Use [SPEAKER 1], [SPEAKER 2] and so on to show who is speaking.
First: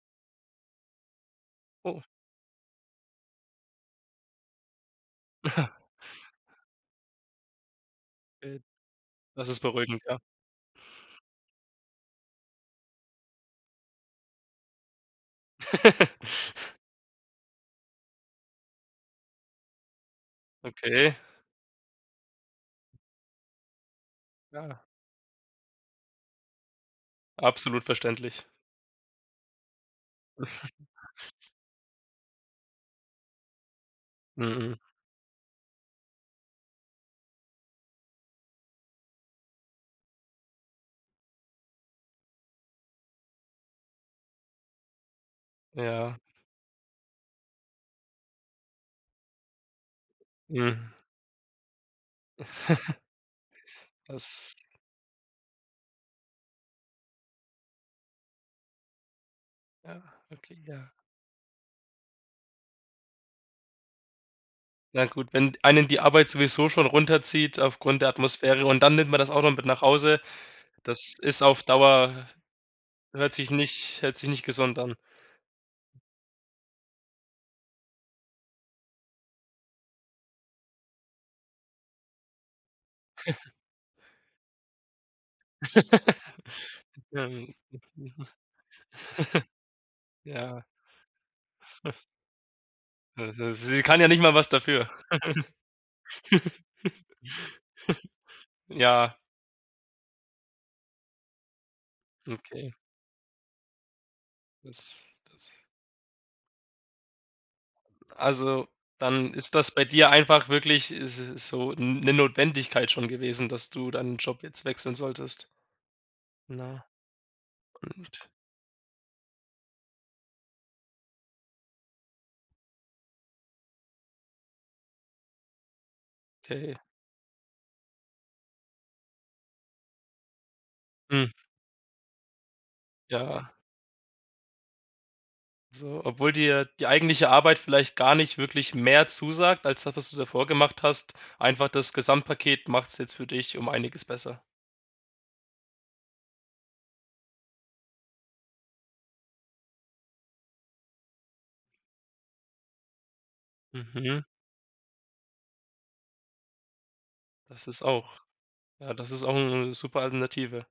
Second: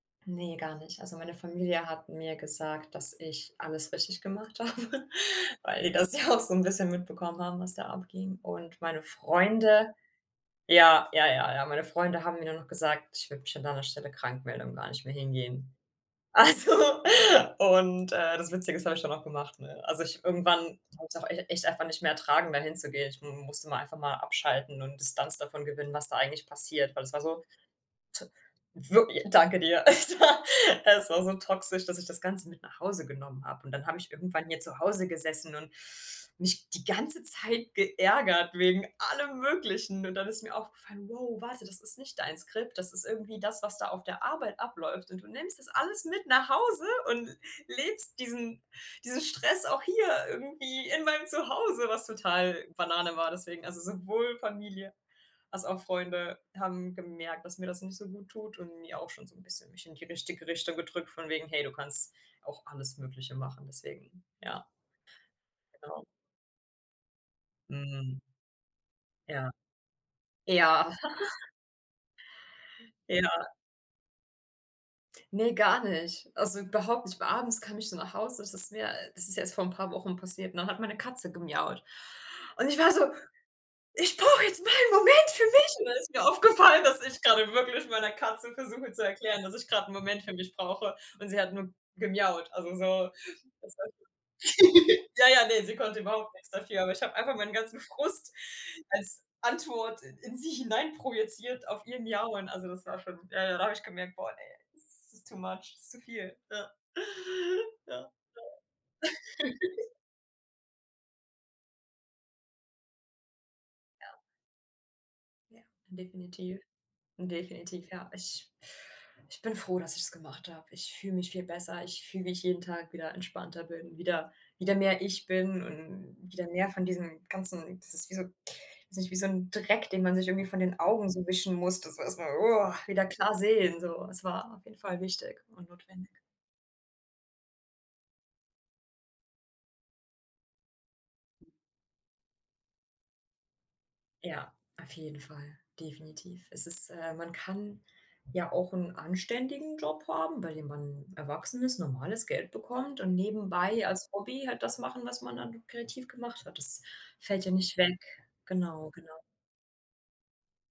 [SPEAKER 1] Ne, gar nicht. Also, meine Familie
[SPEAKER 2] Oh.
[SPEAKER 1] hat mir gesagt, dass ich alles richtig gemacht habe, weil die das ja auch so 'n bisschen mitbekommen haben, was da abging.
[SPEAKER 2] Äh,
[SPEAKER 1] Und meine
[SPEAKER 2] das ist
[SPEAKER 1] Freunde
[SPEAKER 2] beruhigend, ja.
[SPEAKER 1] Ja, ja, ja, ja. Meine Freunde haben mir dann noch gesagt: „Ich würde mich an deiner Stelle krankmelden und gar nicht mehr hingehen.“ Also, und, äh, das Witzige ist, habe ich dann auch gemacht, ne? Also, ich irgendwann habe
[SPEAKER 2] Okay.
[SPEAKER 1] ich's auch ech echt einfach nicht mehr ertragen, da hinzugehen. Ich m m musste mal einfach mal abschalten
[SPEAKER 2] Ja.
[SPEAKER 1] und Distanz davon gewinnen, was da eigentlich passiert, weil es war so t
[SPEAKER 2] Absolut verständlich.
[SPEAKER 1] wirk Danke dir. Es war es war so toxisch, dass ich das Ganze mit nach Hause genommen habe. Und dann habe ich irgendwann hier
[SPEAKER 2] Mhm.
[SPEAKER 1] zu Hause gesessen und mich die ganze Zeit geärgert wegen allem Möglichen. Und dann ist mir aufgefallen: „Wow, warte, das ist nicht dein Skript. Das ist irgendwie das, was da auf der Arbeit abläuft. Und du nimmst das alles
[SPEAKER 2] Ja.
[SPEAKER 1] mit nach Hause und l lebst diesen diesen Stress auch hier irgendwie
[SPEAKER 2] Mhm.
[SPEAKER 1] in meinem Zuhause,“ was total Banane war. Deswegen also, sowohl
[SPEAKER 2] Das
[SPEAKER 1] Familie als auch Freunde haben gemerkt, dass mir das nicht so guttut, und mir auch schon so 'n bisschen mich in
[SPEAKER 2] Ja,
[SPEAKER 1] die richtige
[SPEAKER 2] okay,
[SPEAKER 1] Richtung
[SPEAKER 2] ja.
[SPEAKER 1] gedrückt von wegen: „Hey, du kannst auch alles Mögliche machen.“ Deswegen ja.
[SPEAKER 2] Na gut, wenn einen die
[SPEAKER 1] Genau.
[SPEAKER 2] Arbeit sowieso schon runterzieht aufgrund der
[SPEAKER 1] Mhm.
[SPEAKER 2] Atmosphäre und dann nimmt man das auch noch
[SPEAKER 1] Ja.
[SPEAKER 2] mit nach Hause,
[SPEAKER 1] Ja.
[SPEAKER 2] das ist auf Dauer hört sich
[SPEAKER 1] Ja.
[SPEAKER 2] nicht hört sich nicht gesund an.
[SPEAKER 1] Ne, gar nicht. Also, überhaupt nicht. Weil abends kam ich dann nach Hause. Das ist mir das ist erst vor 'n paar Wochen passiert, ne, hat meine Katze gemiaut. Und ich war so: „Ich brauche jetzt mal 'n Moment für mich!“ Und dann ist mir aufgefallen, dass ich grade
[SPEAKER 2] Ähm.
[SPEAKER 1] wirklich meiner Katze versuche zu erklären, dass ich gerade 'n Moment für mich
[SPEAKER 2] Ja.
[SPEAKER 1] brauche. Und sie hat nur gemiaut. Also, so.
[SPEAKER 2] Ja, s sie kann ja nicht mal
[SPEAKER 1] [unintelligible]
[SPEAKER 2] was dafür.
[SPEAKER 1] Ja, ja, ne. Sie konnte überhaupt nichts dafür. Aber ich habe einfach meinen ganzen Frust
[SPEAKER 2] Ja.
[SPEAKER 1] als Antwort in sie hineinprojeziert auf ihr Miauen. Also,
[SPEAKER 2] Okay.
[SPEAKER 1] das war schon ja, ja. Da habe ich gemerkt: „Boah, ne,
[SPEAKER 2] Das,
[SPEAKER 1] das ist too
[SPEAKER 2] das
[SPEAKER 1] much. Das ist zu viel.“ Ja. Ja, ja.
[SPEAKER 2] Also, dann ist das bei dir einfach wirklich s so 'n 'ne Notwendigkeit schon gewesen, dass du deinen
[SPEAKER 1] Ja.
[SPEAKER 2] Job jetzt wechseln solltest.
[SPEAKER 1] Ja. Definitiv.
[SPEAKER 2] Na?
[SPEAKER 1] Definitiv. Ja.
[SPEAKER 2] Und
[SPEAKER 1] Ich ich bin froh, dass ich's gemacht habe. Ich fühle mich viel besser. Ich fühle mich jeden Tag wieder entspannter, bin wieder wieder mehr ich, bin und wieder mehr
[SPEAKER 2] Okay.
[SPEAKER 1] von diesen ganzen das ist wie so weiß nicht, wie so 'n Dreck, den man sich irgendwie von den Augen so
[SPEAKER 2] Hm.
[SPEAKER 1] wischen muss, dass man erst mal woa, wieder klar
[SPEAKER 2] Ja.
[SPEAKER 1] sehen, so. Es war auf jeden Fall wichtig und
[SPEAKER 2] So,
[SPEAKER 1] notwendig.
[SPEAKER 2] obwohl dir die eigentliche Arbeit vielleicht gar nicht wirklich mehr zusagt als das, was du davor gemacht hast. Einfach das Gesamtpaket macht's jetzt für dich um Einiges besser.
[SPEAKER 1] Ja, auf jeden Fall. Definitiv. Es ist äh, man kann ja auch 'n anständigen Job haben, bei dem man erwachsen ist, normales Geld bekommt und nebenbei als
[SPEAKER 2] Mhm.
[SPEAKER 1] Hobby halt das machen, was man dann kreativ gemacht hat. Das fällt ja
[SPEAKER 2] Das
[SPEAKER 1] nicht
[SPEAKER 2] ist
[SPEAKER 1] weg.
[SPEAKER 2] auch
[SPEAKER 1] Genau,
[SPEAKER 2] ja, das
[SPEAKER 1] genau.
[SPEAKER 2] ist auch 'n 'ne super Alternative.